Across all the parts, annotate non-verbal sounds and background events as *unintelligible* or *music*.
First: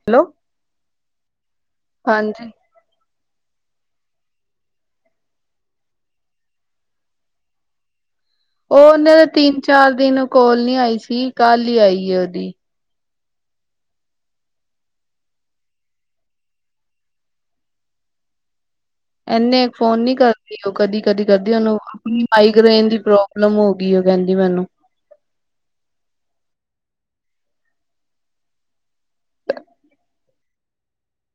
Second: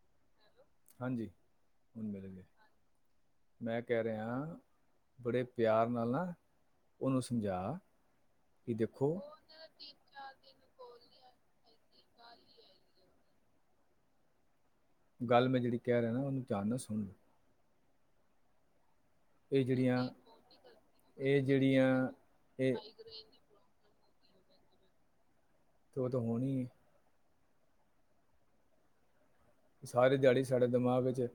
ਹ ਹਾਂਜੀ ਹੁਣ ਮਿਲ ਗਏ ਹਾਂਜੀ ਮੈਂ ਕਹਿ ਰਿਹਾ ਬੜੇ ਪਿਆਰ ਨਾਲ ਨਾ ਉਹਨੂੰ ਸਮਝਾ ਕਿ ਉਹ ਦੇਖੋ ਉਹਨਾਂ ਦੇ ਤਿੰਨ ਚਾਰ ਦਿਨ ਕੋਲ ਨੀ ਆਈ ਸੀ ਕੱਲ ਹੀ ਆਈ ਉਹਦੀ ਗੱਲ ਮੈਂ ਜਿਹੜੀ ਕਹਿ ਰਿਹਾ ਨਾ ਉਹਨੂੰ ਧਿਆਨ ਨਾਲ ਸੁਣ ਇੰਨੇ ਇਹ ਫੋਨ ਜਿਹੜੀਆਂ ਨੀ ਕਰਦੇ ਉਹ ਕਦੀ ਕਦੀ ਇਹ ਕਰਦੀ ਉਹਨੂੰ ਜਿਹੜੀਆਂ ਆਪਣੀ ਇਹ ਮਾਈਗ੍ਰੇਨ ਦੀ ਪ੍ਰੋਬਲਮ ਹੋ ਵੀਓ ਕਹਿੰਦੀ ਮੈਨੂੰ ਤੇ ਉਹ ਤਾਂ ਹੋਣੀ ਹੈ ਸਾਰੀ ਦਿਹਾੜੀ ਸਾਡੇ ਦਿਮਾਗ ਵਿੱਚ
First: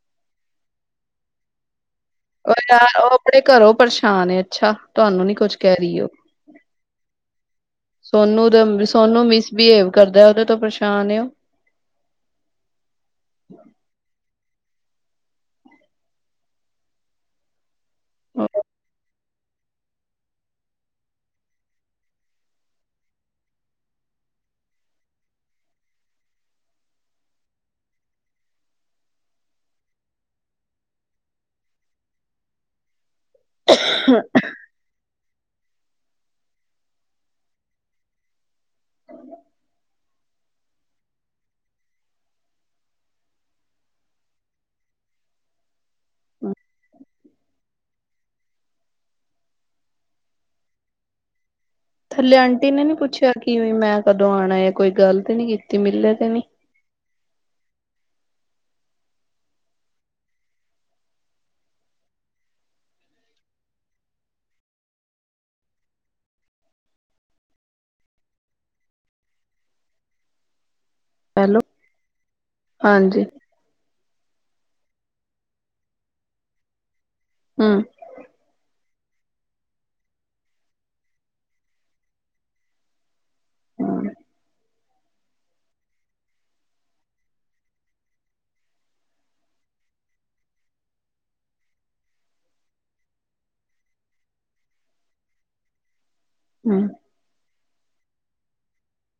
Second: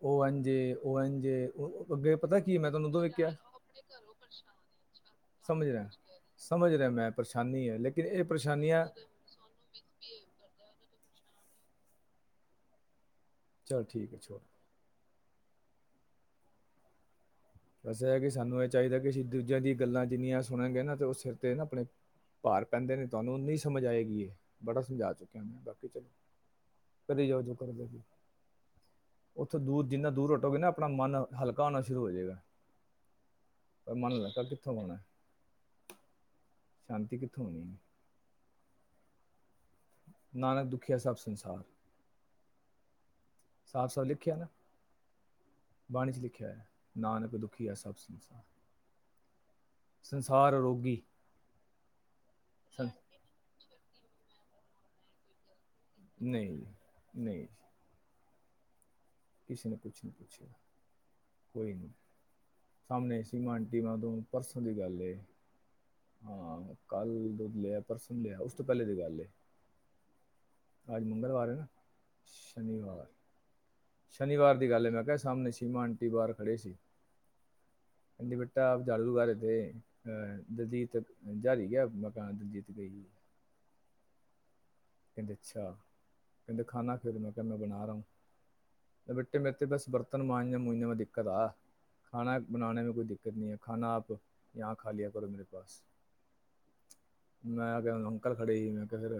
ਉਹ ਇੰਝ ਏ ਉਹ ਇੰਝ ਏ ਅੱਗੇ ਪਤਾ ਉਹ ਕੀ ਮੈਂ ਤੁਹਾਨੂੰ ਉਦੋਂ ਨਾਲ ਵੀ ਉਹ ਕਿਹਾ ਆਪਣੇ ਘਰੋਂ ਪਰੇਸ਼ਾਨ ਅੱਛਾ ਤੁਹਾਨੂੰ ਨੀ ਤਾਂ ਕੁਝ ਸਮਝ ਮੈਂ ਕਹਿ ਰਿਹਾ, ਰਹੀ ਉਹ ਸੀ। ਸਮਝ ਰਿਹਾ ਮੈਂ ਪਰੇਸ਼ਾਨੀ ਹੈ ਲੇਕਿਨ ਇਹ ਸੋਨੂੰ ਪਰੇਸ਼ਾਨੀਆਂ ਉਹਦੇ ਸੋਨੂੰ ਮਿਸਬਿਹੇਵ ਕਰਦਾ ਉਹਦੇ ਤੋਂ ਪਰੇ ਪ੍ਰਛਾਨ ਏ ਓ ਚੱਲ ਠੀਕ ਹੈ ਛੋ ਵਸ ਇਹ ਕਿ ਉਹ ਸਾਨੂੰ ਇਹ ਚਾਹੀਦਾ ਕਿ ਅਸੀ ਦੂਜਿਆਂ ਦੀਆਂ ਗੱਲਾਂ ਜਿੰਨੀਆਂ ਸੁਣਨਗੇ ਨਾ ਤੇ ਉਹ ਸਿਰ ਤੇ ਨਾ ਆਪਣੇ ਭਾਰ ਪੈਂਦੇ ਨੇ ਤੁਹਾਨੂੰ ਨਹੀਂ ਸਮਝ ਆਏਗੀ ਇਹ ਬੜਾ ਸਮਝਾ ਚੁੱਕਿਆ ਮੈਂ ਬਾਕੀ ਚ ਕਦੇ ਜੋ ਜੋ ਕਰ ਉੱਥੋਂ ਦੂਰ ਜਿੰਨਾ ਦੂਰ ਹਟੋਗੇ ਨਾ ਆਪਣਾ ਮਨ ਹਲਕਾ ਹੋਣਾ ਸ਼ੁਰੂ ਹੋ ਜਾਏਗਾ ਮੰਨ ਲੈ ਕੱਲ ਕਿੱਥੋਂ ਬਣਾ ਹੈ ਸ਼ਾਂਤੀ ਕਿੱਥੋਂ ਹੋਣੀ ਹੈ ਨਾਨਕ ਦੁਖੀਆ ਸਭ ਸੰਸਾਰ ਸਾਫ ਸਾਫ਼ ਲਿਖਿਆ ਨਾ ਬਾਣੀ 'ਚ ਲਿਖਿਆ ਹੈ ਨਾਨਕ ਦੁਖੀਆ ਸਭ ਸੰਸਾਰ ਸੰਸਾਰ ਰੋਗੀ ਥੱਲੇ ਆਂਟੀ ਨੇ ਸੰ- ਨੀ ਪੁੱਛਿਆ ਕਿਵੇਂ ਮੈਂ ਕਦੋਂ ਆਣਾ ਜਾਂ ਕੋਈ ਗੱਲ ਤੇ ਨੀ ਕੀਤੀ ਮਿਲੇ ਤੇ ਨਹੀਂ ਨਹੀਂ, ਕਿਸੇ ਨੇ ਕੁਛ ਨੀ ਪੁੱਛਿਆ ਕੋਈ ਨਹੀਂ ਸਾਹਮਣੇ ਸੀ ਮਟੀਮਾਂ ਤੋਂ ਪਰਸੋਂ ਦੀ ਗੱਲ ਹਾਂ ਕੱਲ ਦਾ ਪਰਸੋਂ ਲਿਆ ਉਸ ਤੋਂ ਪਹਿਲੇ ਦੀ ਗੱਲ ਅੱਜ ਮੰਗਲਵਾਰ ਹੈ ਹੈਲੋ ਨਾ ਸ਼ਨੀਵਾਰ ਹਾਂਜੀ ਸ਼ਨੀਵਾਰ ਦੀ ਗੱਲ ਮੈਂ ਕਿਹਾ ਸਾਹਮਣੇ ਸ਼ੀਮਾ ਆਂਟੀ ਬਾਰ ਖੜ੍ਹੇ ਸੀ। *inaudible* ਹਮ ਜਾੜੂ ਹਾਰੇ ਤੇ ਅਹ ਦਲਜੀਤ ਜਾਰੀ ਗਿਆ ਮਕਾਨ ਦਲਜੀਤ ਗਈ ਹਾਂ, ਕਹਿੰਦੇ ਅੱਛਾ ਕਹਿੰਦੇ ਖਾ ਖੇਰ ਮੈਂ ਕਿਹਾ ਮੈਂ ਬਣਾ ਰਿਹਾ ਬੇਟੇ ਮੇਰੇ ਤੇ ਬਸ ਬਰਤਨ ਮਾਂਜੇ ਮੂੰਜੇ ਮੈਂ ਦਿੱਕਤ ਆ ਖਾ ਬਣਾੇ ਮੈਂ ਕੋਈ ਦਿੱਕਤ ਨਹੀਂ ਹੈ ਖਾ ਆਪ ਯਾਂ ਖਾ ਲਿਆ ਕਰੋ ਮੇਰੇ ਪਾਸ ਹਮ ਮੈਂ ਆ ਗਿਆ ਕਲ ਖੜੇ ਸੀ ਮੈਂ ਕਿਹਾ ਫਿਰ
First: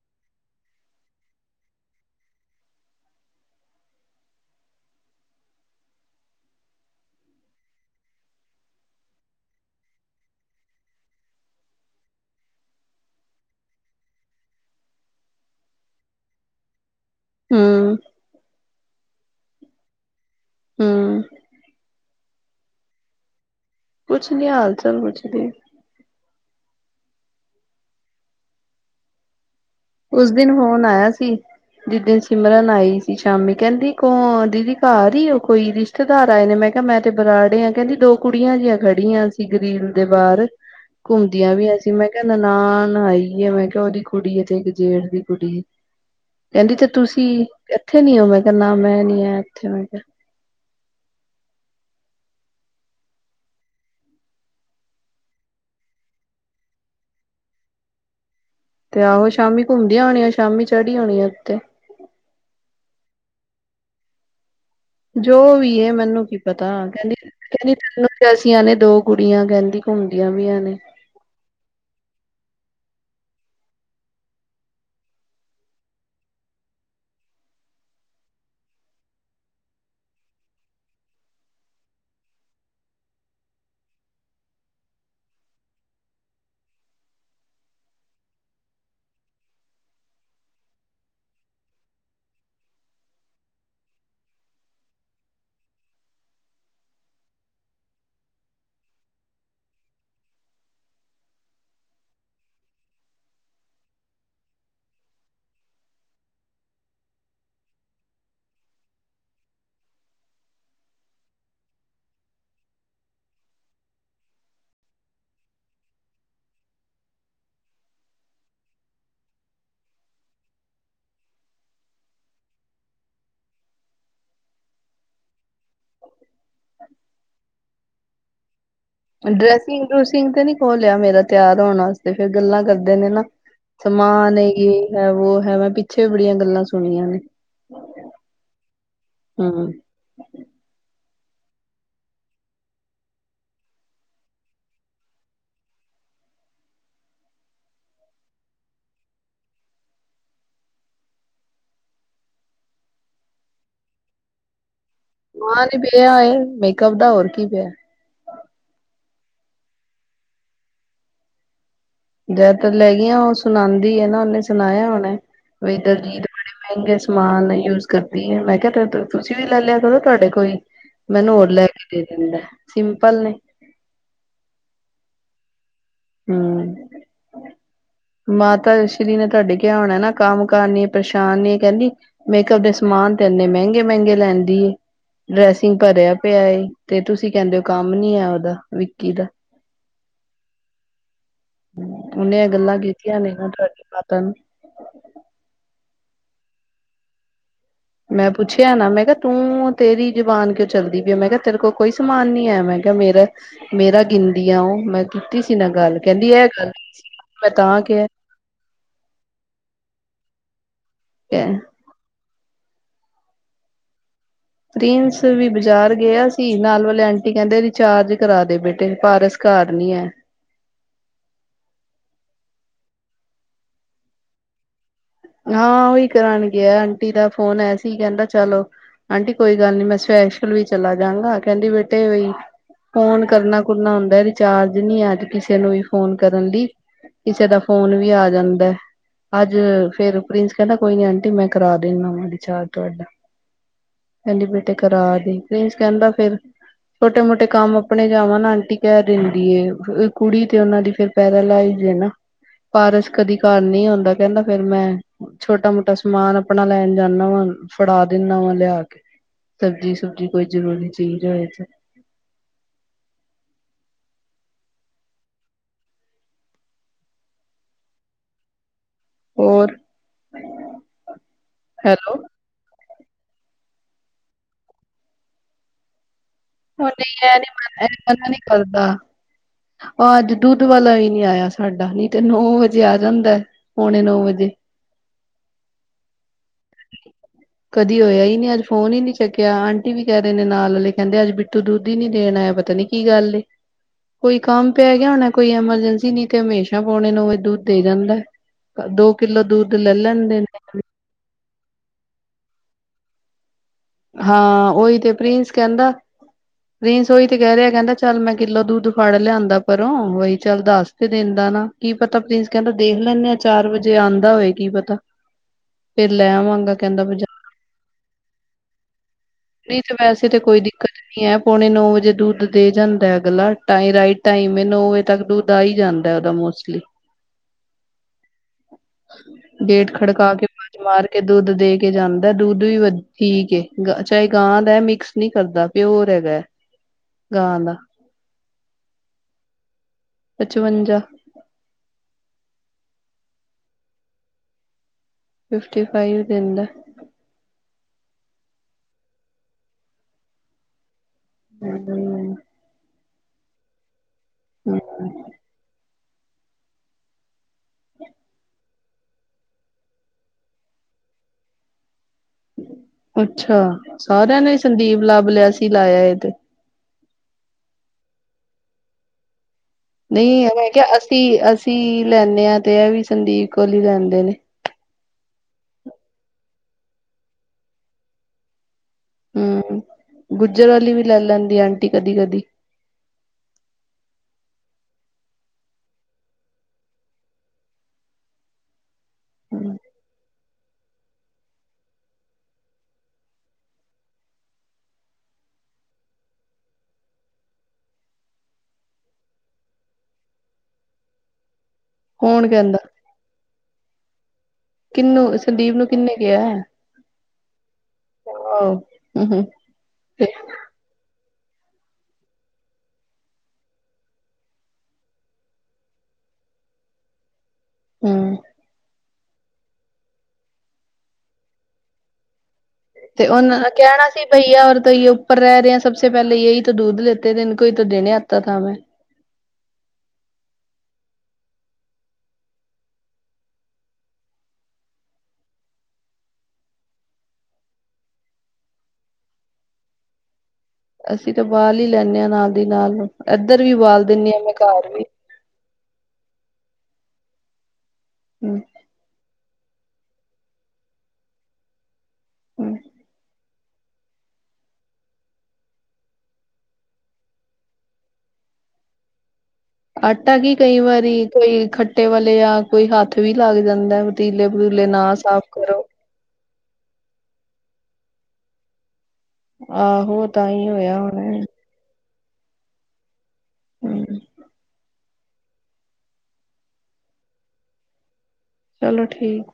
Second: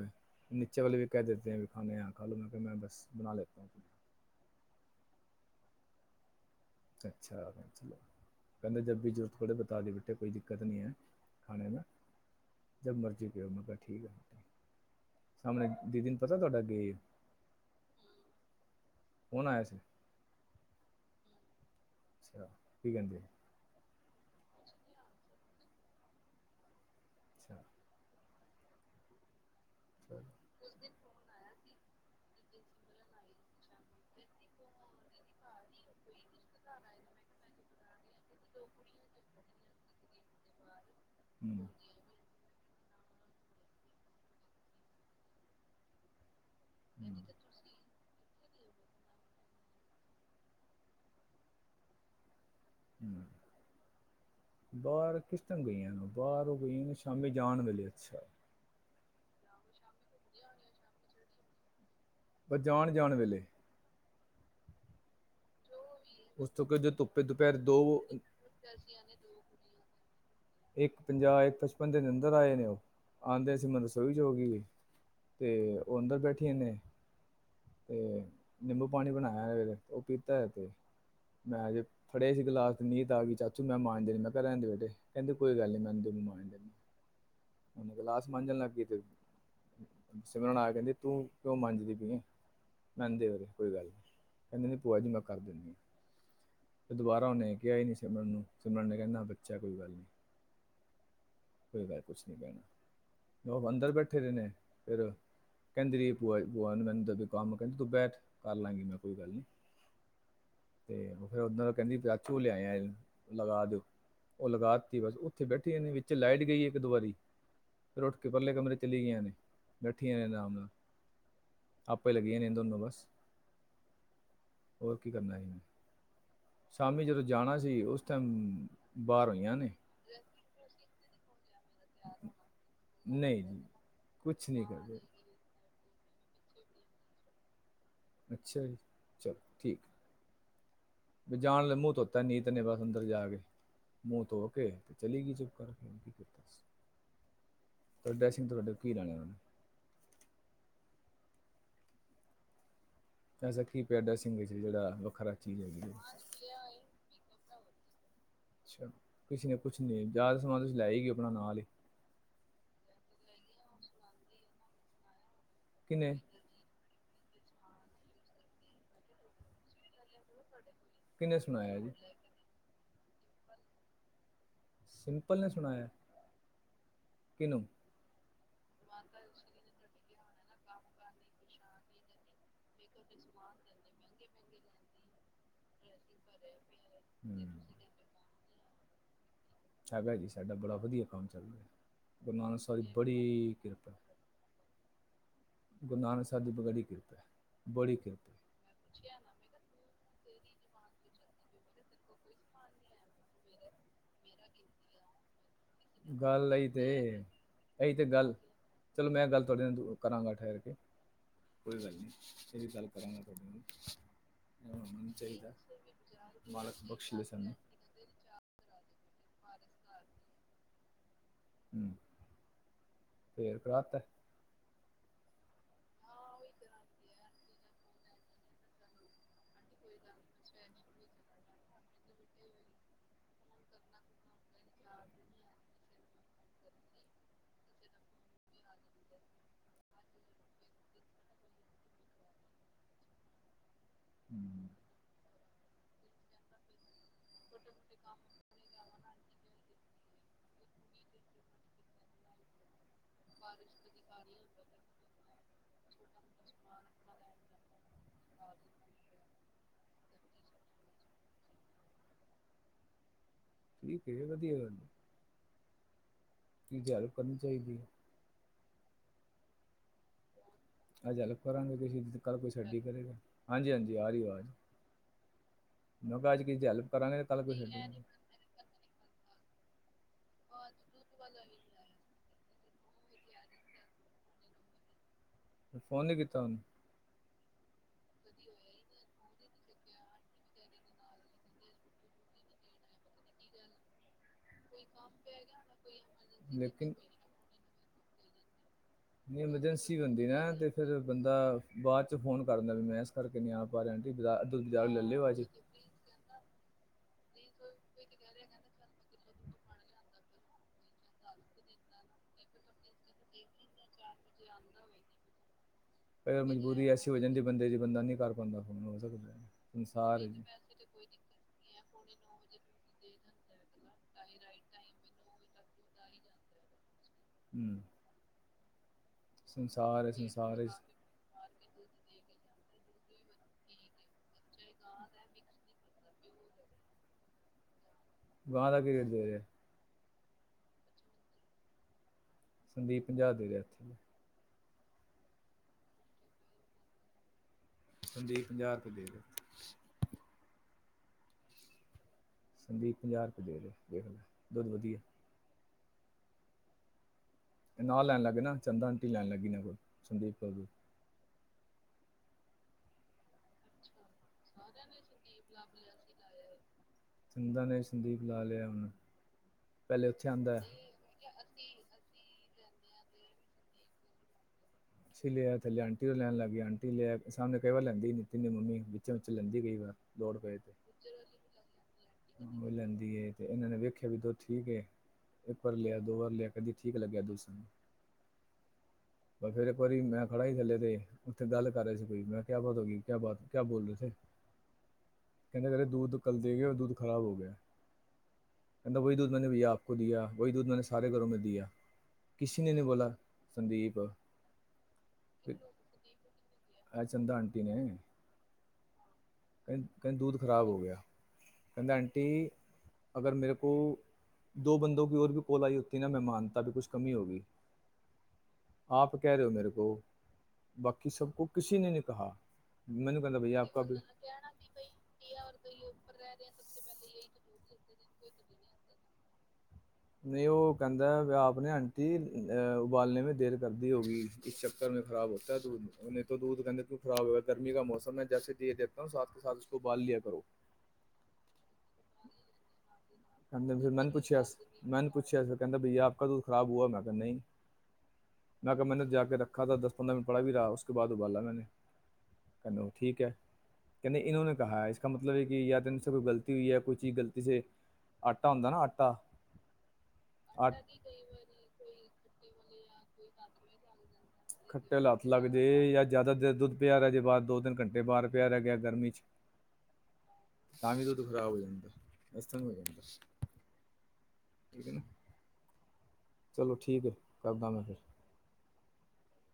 ਨੀਚੇ ਵਾਲੇ ਵੀ ਕਹਿ ਦੇਤੇ ਹੈ ਖਾਣੇ ਖਾ ਲੋ ਮੈਂ ਕਿ ਮੈਂ ਬਸ ਬਣਾ ਲਤਾ ਅੱਛਾ ਕਹਿੰਦੇ ਜਦ ਵੀ ਜ਼ਰੂਰਤ ਹੋਵੇ ਬਤਾ ਦਿ ਬੇਟੇ ਕੋਈ ਦਿੱਕਤ ਨੀ ਹੈ ਖਾਣੇ ਮਰਜੀ ਪਓ ਮੈਂ ਕਿਹਾ ਠੀਕ ਆ ਸਾਹਮਣੇ ਦ ਦਿਨ ਪਤਾ ਤੁਹਾਡਾੱਗੇ ਹੂੰ। ਫ਼ੋਨ ਆਇਆ ਸੀ। ਹੂੰ ਅੱਛਾ ਕੀ ਕਹਿੰਦੇ ਕੁਛ ਨੀ ਹਾਲ ਚਾਲ ਕੁਛ ਨੀ ਅੱਛਾ, ਚਲੋ। ਉਸ ਦਿਨ ਫ਼ੋਨ ਆਇਆ ਸੀ ਜਿਸ ਦਿਨ ਸਿਮਰਨ ਆਈ ਸੀ ਸ਼ਾਮੀ ਕਹਿੰਦੀ ਕੋ ਦੀਦੀ ਘਰ ਈ ਉਹ ਕੋਈ ਰਿਸ਼ਤੇਦਾਰ ਆਏ ਨੇ ਮੈਂ ਕਿਹਾ ਮੈਂ ਤੇ ਬਰਾੜੇ ਆ ਕਹਿੰਦੀ ਦੋ ਕੁੜੀਆਂ ਜਹੀਆਂ ਖੜੀਆਂ ਸੀ ਗਰੀਬ ਦੇ ਬਾਹਰ ਘੁੰਮਦੀਆਂ ਹੂੰ, ਪਈਆਂ ਸੀ ਮੈਂ ਕਿਹਾ ਨਨਾਣ ਆਈਏ ਮੈਂ ਕਿਹਾ ਉਹਦੀ ਕੁੜੀ ਇ ਤੇ ਜੇਠ ਦੀ ਕੁੜੀ ਕਹਿੰਦੀ ਤੇ ਹੂੰ, ਤੁਸੀਂ ਇੱਥੇ ਨੀ ਹੋਵ ਕਰਨਾ ਮੈਂ ਨੀ ਆ ਇੱਥੇ ਮੈਂ ਕਿਹਾ *inaudible* ਤੇ ਆਹੋ ਸ਼ਾਮੀ ਘੁੰਮਦੀਆਂ ਹੋਣੀਆਂ ਸ਼ਾਮੀ ਚੜੀ ਓਨੀ ਉੱਥੇ ਪਰ ਜਾਣ ਜਾਣ ਵੇਲੇ ਜੋ ਵੀ ਹੈ ਮੈਂ ਮੈਨੂੰ ਕੀ ਉਸ ਤੋਂ ਪਤਾ ਕਿ ਜੋ ਕਹਿੰਦੀ ਧੁੱਪੇ ਦੁਪਹਿਰ ਕਹਿੰਦੀ ਤੈਨੂੰ ਅਸੀਂ ਨੇ ਦੋ ਕੁੜੀਆਂ ਕਹਿੰਦੀ ਘੁੰਮਦੀ ਇੱਕ ਪੰਜਾਹ ਇੱਕ ਬੰਦੇ ਨੇ ਅੰਦਰ ਆਏ ਨੇ ਉਹ ਆਉਂਦੇ ਸੀ ਮੈਂ ਰਸੋਈ ਚ ਹੋ ਗਈ ਤੇ ਉਹ ਅੰਦਰ ਬੈਠੀ ਨੇ ਤੇ ਨਿੰਬੂ ਪਾਣੀ ਬਣਾਇਆ ਫ ਉਹ ਪੀਤਾ ਹੈ ਤੇ ਮੈਂ ਜੇ ਫੜੇ ਸੀ ਗਲਾਸ ਤੇ ਨੀਂਹਤ ਆ ਗਈ ਚਾਚੂ ਮੈਂ ਮਾਂਜਦੇ ਨੇ ਮੈਂ ਕਿਹਾ ਰਹਿਣ ਦੇ ਬੇਟੇ ਕਹਿੰਦੇ ਕੋਈ ਗੱਲ ਨੀ ਮੈਂਦੇ ਮ ਕਲਾਸ ਮਾਂਜਣ ਲੱਗ ਗ ਤੇ ਸਿਮਰਨ ਆ ਕਹਿੰਦੇ ਤੂੰ ਕਿਉ ਮੰਜਦੀ ਪੀਏ ਮਹਿੰਦੇ ਵਰੇ ਕੋਈ ਗੱਲ ਨ ਕਹਿੰਦੇ ਨ ਭੂਆ ਜੀ ਮੈਂ ਕਰ ਦਿੰਦੀ ਆ ਤੇ ਦੁਬਾਰਾ ਉਹਨੇ ਕਿਹਾ ਹੀ ਨਹੀਂ ਸਿਮਰਨ ਨੂੰ ਸਿਮਰਨ ਨੇ ਕਹਿੰਦਾ ਬੱਚਾ ਕੋਈ ਗੱਲ ਨ ਕੋਈ ਗੱਲ ਕੁਛ ਨੀ ਕਹਿਣਾ ਉਹ ਅੰਦਰ ਬੈਠੇ ਰਹੇ ਨੇ ਫਿਰ ਕਹਿੰਦੀ ਰਹੀ ਬੂਆ ਨੂੰ ਮੈਨੂੰ ਕੰਮ ਕਹਿੰਦੀ ਤੂੰ ਬੈਠ ਕਰ ਲਾਂਗੀ ਮੈਂ ਕੋਈ ਗੱਲ ਨੀ ਤੇ ਫਿਰ ਕਹਿੰਦੀ ਚੂ ਲਿਆਇ ਲਗਾ ਦਿਓ ਉਹ ਲਗਾ ਤੀ ਬਸ ਉੱਥੇ ਬੈਠੀ ਰਦੀ ਲਾਈਟ ਗਈ ਇੱਕ ਦੋ ਵਾਰੀ ਫਿਰ ਉੱਠ ਕੇ ਪਰਲੇ ਕਮਰੇ ਚਲੀ ਗਈਆਂ ਨੇ ਬੈਠੀਆਂ ਨੇ ਆਰਾਮ ਨਾਲ ਆਪੇ ਲੱਗੀਆਂ ਨੇ ਦੋਨੋਂ ਬਸ ਹੋਰ ਕੀ ਕਰਨਾ ਸ਼ਾਮੀ ਜਦੋਂ ਜਾਣਾ ਸੀ ਉਸ ਤ ਡਰੈਸਿੰਗ ਡਰੂਸਿੰਗ ਤੇ ਨੀ ਕੋ ਲਿਆ ਮੇਰਾ ਤਿਆਹਰ ਢਾਹੁਣ ਵਾਸਤੇ ਵਾਸਤੇ ਫੇਰ ਗੱਲਾਂ ਕਰਦੇ ਨੇ ਨਾ ਨਹੀਂ ਜੀ ਸਮਾਨ ਹੈ ਕੁਛ ਨਹੀਂ ਕਰਦੇ ਹੈ ਵੋ ਹੈ ਮੈਂ ਪਿੱਛੇ ਪਿੱਛੇ ਬੜੀਆਂ ਗੱਲਾਂ ਸੁਣੀਆਂ ਨੇ ਅੱਛਾ ਜੀ ਚਲੋ ਹੂੰ ਠੀਕ ਵੀ ਜਾਣ ਲ ਮੂੰਹ ਧੋਤਾ ਨੀ ਤਨੇ ਬਸ ਅੰਦਰ ਜਾ ਕੇ ਮੂੰਹ ਧੋ ਕੇ ਤੇ ਚਲੀ ਗਈ ਚੁੱਪ ਕਰਕੇ ਕੀਤਾ ਤੁਹਾਡ ਤੁਹਾਡੇ ਕੀ ਲੈਣਾ ਉਹੇ ਅਸਾ ਕੀੀ ਪਿਆਡਾ ਸਿੰਘ ਸੀ ਜਿਹੜਾ ਵੱਖਰਾ ਚੀਜ਼ ਹਾਂ ਤੇ ਹੈਗੀ ਨੀ ਹੈ? ਪਿਆ ਇਹ ਮੇਕਅਪ ਦਾ ਹੋਰ ਕੀ ਪਿਆ ਅੱਛਾ ਕਿਸੇ ਨੇ ਕੁਛ ਨੀ ਜ਼ਿਆਦਾ ਸਮਾਨ ਤੁਸੀਂ ਲੈ ਹੀ ਗ ਆਪਣਾ ਨਾਲ ਹੀ ਜਿਆਦਾਤਰ ਲੈ ਗਈਆਂ ਉਹ ਸੁਣਾਉਂਦੀ ਨਾ ਉਹਨੇ ਸੁਣਾਇਆ ਹੁਨ ਬੇਈ ਕਿਨੇ ਦਿਲਜੀਤ ਬੜੇ ਮਹਿੰਗੇ ਸੂਟ ਸਮਾਨ ਯੂਜ ਕਰਦੀ ਹੈ ਮੈਂ ਕਿਹਾ ਤੁਸੀਂ ਵੀ ਲੈ ਲਿਆ ਕਰ ਨਾ ਤੁਹਾਡੇ ਕੋਲ ਮੈਨੂੰ ਕਿਨੇ ਹੋਰ ਲੈ ਸੁਣਾਇਆ ਜੀ ਕੇ ਦੇ ਦਿੰਦਾ ਸਿੰਪਲ ਨੇ ਸਿੰਪਲ ਨੇ ਸੁਣਾਇਆ ਹਮ ਕਿਹਨੂੰ ਮਾਤਾ ਸ਼੍ਰੀ ਨੇ ਤੁਹਾਡੇ ਕਿਹਾ ਆਉਣਾ ਨਾ ਕੰਮ ਕਰਨੀ ਪਰੇਸ਼ਾਨੀ ਕਹਿੰਦੀ ਮੇਕਅਪ ਦੇ ਸਮਾਨ ਤੇ ਇੰਨੇ ਮਹਿੰਗੇ ਮਹਿੰਗੇ ਲੈਂਦੀ ਡਰੈਸਿੰਗ ਭਰਿਆ ਪਿਆ ਤੇ ਤੁਸੀਂ ਕਹਿੰਦੇ ਹਮ, ਹੋ ਕੰਮ ਨੀ ਹੈ ਉਹਦਾ ਵਿਕੀ ਦਾ ਹੈਗਾ ਜੀ ਸਾਡਾ ਬੜਾ ਵਧੀਆ ਕੰਮ ਚੱਲ ਰਿਹਾ ਗੁਰੂ ਉਹਨੇ ਨਾਨਕ ਗੱਲਾਂ ਸਾਹਿਬ ਦੀ ਕੀਤੀਆਂ ਨੇ ਬੜੀ ਤੁਹਾਡੀ ਕਿਰਪਾ ਹੈ। ਮਾਤਾ ਨੂੰ ਗੁਰੂ ਨਾਨਕ ਸਾਹਿਬ ਦੀ ਬੜੀ ਕਿਰਪਾ ਕੀਤੀ ਮੈਂ ਪੁੱਛਿਆ ਨਾ ਮੈਂ ਕਿਹਾ ਤੂੰ ਤੇਰੀ ਜਬਾਨ ਕਿਉਂ ਚੱਲਦੀ ਪਈ ਆ ਮੈਂ ਕਿਹਾ ਤੇਰੇ ਕੋਲ ਕੋਈ ਸਮਾਨ ਨੀ ਆਇਆ ਮੈਂ ਕਿਹਾ ਮੇਰਾ ਗਿਣਦੀ ਆ ਉਹ ਮੈਂ ਕੀਤੀ ਸੀ ਨਾ ਗੱਲ ਕਹਿੰਦੀ ਇਹ ਗੱਲ ਈ ਤੇ ਮੈਂ ਤਾਂ ਇਹੀ ਤੇ ਕਿਹਾ ਗੱਲ ਚਲੋ ਮੈਂ ਗੱਲ ਤੁਹਾਡੇ ਕਰਾਂਗਾ ਜ ਕੋਈ ਗੱਲ ਨੀ ਤੇਰੀ ਗੱਲ ਕਰ ਪ੍ਰਿੰਸ ਵੀ ਬਾਜ਼ਾਰ ਗਿਆ ਸੀ ਮਾਲਕ ਨਾਲ ਵਾਲੇ ਬਖਸ਼ ਲੈ ਆਂਟੀ ਸਾਨੂੰ ਕਹਿੰਦੇ ਰਿਚਾਰਜ ਕਰਾ ਦੇ ਬੇਟੇ ਪਾਰਸ ਘਰ ਨੀ ਹੈ ਹਾਂ ਫਿਰ ਮੈਂ ਕਰਾ ਤਾ ਹਾਂ ਉਓਹੀ ਕਰ ਗਿਆ ਆਂਟੀ ਦਾ ਫੋਨ ਐਸੀ ਕਹਿੰਦਾ ਚਲੋ ਆਂਟੀ ਕੋਈ ਗੱਲ ਨੀ ਮੈਂ ਸਪੈਸ਼ਲ ਵੀ ਚਲਾ ਜਾਗਾ ਕਹਿੰਦੀ ਬੇਟੇ ਵੀਈ ਫੋਨ ਕਰਨਾ ਕਰਨਾ ਕੁਰਨਾ ਹੁੰਦਾ ਰਿਚਾਰਜ ਨੀ ਹੈ ਅੱਜ ਕਿਸੇ ਨੂੰ ਵੀ ਫੋਨ ਕਰਨ ਲਈ ਕਿਸੇ ਦਾ ਫੋਨ ਵੀ ਆ ਜਾਂਦਾ ਅੱਜ ਫੇਰ ਪ੍ਰਿੰਸ ਕਹਿੰਦਾ ਕੋਈ ਨੀ ਆਂਟੀ ਮੈਂ ਕਰਾ ਦਿੰਦਾ ਹਾਂ ਰਿਚਾਰਜ ਤੁਹਾਡਾ ਕਹਿੰਦੀ ਹੂੰ, ਬੇਟੇ ਕਰਾ ਦੇ ਪ੍ਰਿੰਸ ਕਹਿੰਦਾ ਫਿਰ ਛੋਟੇ ਮੋਟੇ ਕੰਮ ਆਪਣੇ ਜਾਵਾਂ ਨਾ ਆਂਟੀ ਕਹਿ ਦਿੰਦੀ ਏ ਕੁੜੀ ਤੇ ਉਹਨਾ ਦੀ ਫੇਿਰ ਪੈਦਲ ਆਈ ਜਾਏ ਨਾ। ਪਾਰਸ ਕਦੀ ਘਰ ਨਹੀਂ ਆਉਂਦਾ ਕਹਿੰਦਾ ਫੇਰ ਮੈਂ ਛੋਟਾ ਮੋਟਾ ਸਮਾਨ ਆਪਣਾ ਲੈਣ ਜਾਂਦਾ ਵਾਂ ਫੜਾ ਦਿੰਦਾ ਵਾ ਲਿਆ ਕੇ ਸਬਜ਼ੀ ਸੁਬਜੀ ਕੋਈ ਜਰੂਰੀ ਚੀਜ਼ ਹੋਵੇ ਤੇ ਕੀ ਵਧੀਆ ਗੱਲ ਕੀ ਜਾਰੂ ਕਰਨੀ ਚਾਹੀਦੀ ਹੈ। *unintelligible* ਹੋਰ। ਅੱਜਲਗ ਕਰਾਂਗੇ ਹੈਲੋ ਤੁਸੀਰ ਕੋਈ ਛੱਡੀ ਕਰੇਗਾ। ਹਾਂਜੀ ਹਾਂਜੀ ਆ ਰਹੀ ਆਵਾਜ਼। ਕਿਸੇ ਦੀ ਹੁ ਹੈਲਪ ਕਰਾਂਗੇ ਤੇ ਨਹੀਂ ਐ ਕੱਲ ਨੀ ਕੋਈ ਸਾਡੀ ਮ ਕਰੇਗਾ। ਮਨਾ ਨਹੀਂ ਕਰਦਾ। ਭਾ ਅਜ ਦੁੱਧ ਵਾਲਾ ਵੀ ਨੀ ਆਇਆ ਸਾਡਾ ਨੀ। ਤੇ ਨੌ ਵਜੇ ਆ ਜਾਂਦਾ ਪੌਣੇ ਨੌ ਵਜੇ। ਫੋਨ ਨਹੀਂ ਕੀਤਾ ਉਹਨ ਕਦੀ ਹੋਇਆ ਹੀ ਨਹੀਂ ਅੱਜ ਫੋਨ ਹੀ ਨੀ ਚੱਕਿਆ ਆਂਟੀ ਵੀ ਕਹਿ ਰਹੇ ਨੇ ਨਾਲ ਵਾਲੇ ਕਹਿੰਦੇ ਅੱਜ ਬਿੱਟੂ ਦੁੱਧ ਹੀ ਨੀ ਦੇਣ ਆਇਆ ਪਤਾ ਨੀ ਕੀ ਗੱਲ ਏ ਕੋਈ ਕੰਮ ਪੈ ਗਿਆ ਹੋਣਾ ਕੋਈ ਐਮਰਜੈਂਸੀ ਨੀ ਤੇ ਹਮੇਸ਼ਾ ਲੇਕਿਨ ਪਾਉਣੇ ਨੂੰ ਦੁ ਦੇ ਜਾਂਦਾ ਐ ਨਹੀਂ ਐਮਰਜੈਂਸੀ ਬੰਦੀ ਨਾ ਤੇ ਫੇਰ ਬੰਦਾ ਬਾਅਦ 'ਚ ਫੋਨ ਕਰਦਾ ਵੀ ਮੈਂ ਇਸ ਕਰਕੇ ਨਹੀਂ ਆ ਪਾ ਰਿਹਾ ਆਂਟੀ ਬਾਜ਼ਾਰ ਦੁੱਧ ਹਾਂ ਬਾਜ਼ਾਰ ਓਹੀ ਲੈ ਤੇ ਲਿਓ ਅੱਜ ਪ੍ਰਿੰਸ ਕਹਿੰਦਾ ਪ੍ਰਿੰਸ ਉਹੀ ਤੇ ਕਹਿ ਰਿਹਾ ਕਹਿੰਦਾ ਚੱਲ ਮੈਂ ਕਿੱਲੋ ਦੱਧ ਫੜ ਲਿਆਂਦਾ ਪਰੋਂ ਵਹੀ ਚੱਲ ਦੱਸ ਤੇ ਦਿੰਦਾ ਨਾ ਕੀ ਪਤਾ ਪ੍ਰਿੰਸ ਕਹਿੰਦਾ ਦੇਖ ਲੈਂਨੇ ਆ ਚਾਰ ਵਜੇ ਆਉਂਦਾ ਹੋਏ ਕੀ ਪਤਾ ਫੇਰ ਲੈ *unintelligible* ਆਵਾਂਗਾ ਮਜਬੂਰੀ ਕਹਿੰਦਾ ਐਸੀ ਹੋ ਬਜ਼ਾਰ ਜਾਂਦੀ ਬਦੇ ਦੀ ਬੰਦਾ ਨੀ ਕਰ ਬੰਦਾ ਫੋਨ ਹੋ ਸਕਦਾ। ਨਹੀਂ ਤੇ ਸੰਸਾਰ ਹੈ ਵੈਸੇ ਤੇ ਜੀ ਕੋਈ ਦਿੱਕਤ ਨੀ ਹੈ ਪੌਣੇ ਨੋ ਵਜੇ ਦੁੱਧ ਦੇ ਜਾਂ ਦੈ ਅਗਲਾ ਰਾਈਟ ਟਮ ਨੋ ਵਜੇ ਤੱਕ ਦੁੱਧ ਆਈ ਜਾਂਦਾ ਦਾ ਮੋਸਟਲੀ ਹਮ। *inaudible* ਗੇਟ ਖੜਕਾ ਕੇ ਸੰਸਾਰ ਹੈ ਬਾਜ ਮਾਰ ਕੇ ਦੁੱਧ ਦੇ ਕੇ ਜਾਂਦਾ ਦੁੱ ਵੀ *unintelligible* ਵਧ ਠੀਕ ਗ। *unintelligible* ਚਾਹੇ ਗਾਂ ਦਾ ਮਿਕਸ ਨੀ ਕਰਦਾ ਪਿਓਰ ਹੈਗਾ ਹੈ ਗਾਂ ਦਾ। ਗ ਦਾੱਕ ਰੇਟ ਦੇ ਰਿ *unintelligible* ਪਚਵੰਜਾ। ਸੰਦੀਪ ਪੰਜਾ ਦੇ ਦੇ ਇੱਥੇ *unintelligible* ਫਿਫਟੀ ਫਾਈਵ ਦਿੰਦਾ ਐ। ਸੰਦੀ ਪੰਜਾਹ ਰੁਪ ਦੇ ਹਮ ਹਮ ਸੰਦੀਪ ਪੰਜਾਹ ਰੁਪਏ ਦੇ ਦਿ ਦੇਖ ਲ *unintelligible* ਹਮ ਹਮ। ਨਾਲ ਲੈਣ ਲੱਗੇ ਨਾ ਚੰਦਾ ਆਂਟੀ ਲੈਣ ਲੱਗੀ ਇਹ ਕੋਲ ਸੰਦੀਪ ਕੋ ਅੱਛਾ। ਸਾਰਿਆਂ ਨੇ ਸੰਦੀਪ ਲੱਭ ਲਿਆ ਸੀ ਲਾਇਆ ਇਹ ਤੇ ਚੰਦਾ ਨੇ ਸੰਦੀਪ ਲਾ ਲਿਆ ਹੁਨ ਨਹੀਂ ਮੈਂ ਕਿਹਾ ਅਸੀਂ ਅਸੀਂ ਲੈਂਨੇ ਹਾਂ ਤੇ ਏਵੀ ਸੰਦੀਪ ਕੋਲ ਈ ਰੈਦੇਂ ਨੇ ਅਸੀ ਲਿਆ, ਥਲੇ ਆਂਟੀ ਔਰ ਲੈਣ ਲੱਗ ਗੇ। ਆਂਟੀ ਲਿਆ, ਸਾਹਮਣੇ ਕਈ ਵਾਰ ਲੈਂਦੀ ਐ ਨਿਤਿਨ ਦੀ ਮੰਮੀ *inaudible* ਇੱਕ ਵਾਰ ਹੂੰ, ਗੁੱਜਰ ਵਾਲੀ ਵੀ ਲੈ ਲੈਂਦੀ ਆਂਟੀ ਕਦੀ ਕਦੀ ਲੇਆ, ਦੋ ਵਾਰ ਲੇਆ। ਕਦੀ ਠੀਕ ਲੱਗਿਆ ਫੇਿਰ ਇੱਕ ਵਾਰੀ ਮੈਂ ਖੜਾ ਈ ਗੱਲੇ ਤੇ। ਉੱਥੇ ਗੱਲ ਕਰ ਰੇਆ ਸੀ ਕੋਈ। ਮੈਂ ਕਿਆ *unintelligible* *unintelligible* *unintelligible* *inaudible* ਕਿੰਨੂੰ? ਸੰਦੀਪ ਨੂੰ। ਕਿੰਨੇ ਕਿਹਾ ਹੈ? ਹੂੰ ਹੂੰ *unintelligible* *unintelligible* ਹੰਮ- *unintelligible* ਤੇ ਕਹਿੰਦਾ ਓਨਾ ਭਈਆ ਆਪਕਾ ਵੀ ਕਹਿਣਾ ਸੀ *unintelligible* *unintelligible* *unintelligible* ਅਸੀਂ ਤਾਂ ਉਬਾਲ ਹੀ ਲੈਂਨੇ ਆ ਨਾਲ ਦੀ ਨਾਲ ਇੱਧਰ ਵੀ ਉਬਾਲ ਦਿੰਦੀ ਹਾਂ ਮੈਂ ਘਰ ਵੀ *inaudible* ਹੂੰ *unintelligible* ਹੂੰ *inaudible* *unintelligible* ਆਟਾ ਹੁੰਦਾ ਨਾ ਆਟਾ ਆਟਾ ਵੀ ਕਈ ਵਾਰੀ ਕੋਈ ਖੱਟੇ ਵਾਲੇ ਯਾ ਕੋਈ ਹੱਥ ਵੀ ਲੱਗ ਜਾਂਦਾ ਪਤੀਲੇ ਪਤੂਲੇ ਖੱਟੇ ਨਾ ਅਲਾ ਹੱਥ ਸਾਫ਼ ਕਰੋ ਲੱਗਜੇ ਜਾਂ, ਜ਼ਿਆਦਾ ਦੇਰ ਦੁੱਧ ਪੇਆ ਰੈਜੇ ਬਾਰ ਦੋ ਤਿੰਨ ਘੰਟੇ ਬਾਰ ਪੇਆ ਰੈਗਿਆ, ਗਰਮੀ ਚ ਆਹੋ ਤਾਂਈ ਤਾਂ ਹੋਇਆ ਵੀ ਦੁੱਧ ਹੋਣੈ। ਖ਼ਰਾਬ ਹੋ ਜਾਂਦਾ *inaudible* *inaudible* ਚਲੋ ਠੀਕ ਹੈ, ਕਰਦਾ ਮੈਂ ਫਿਰ ਚਲੋ ਠੀਕ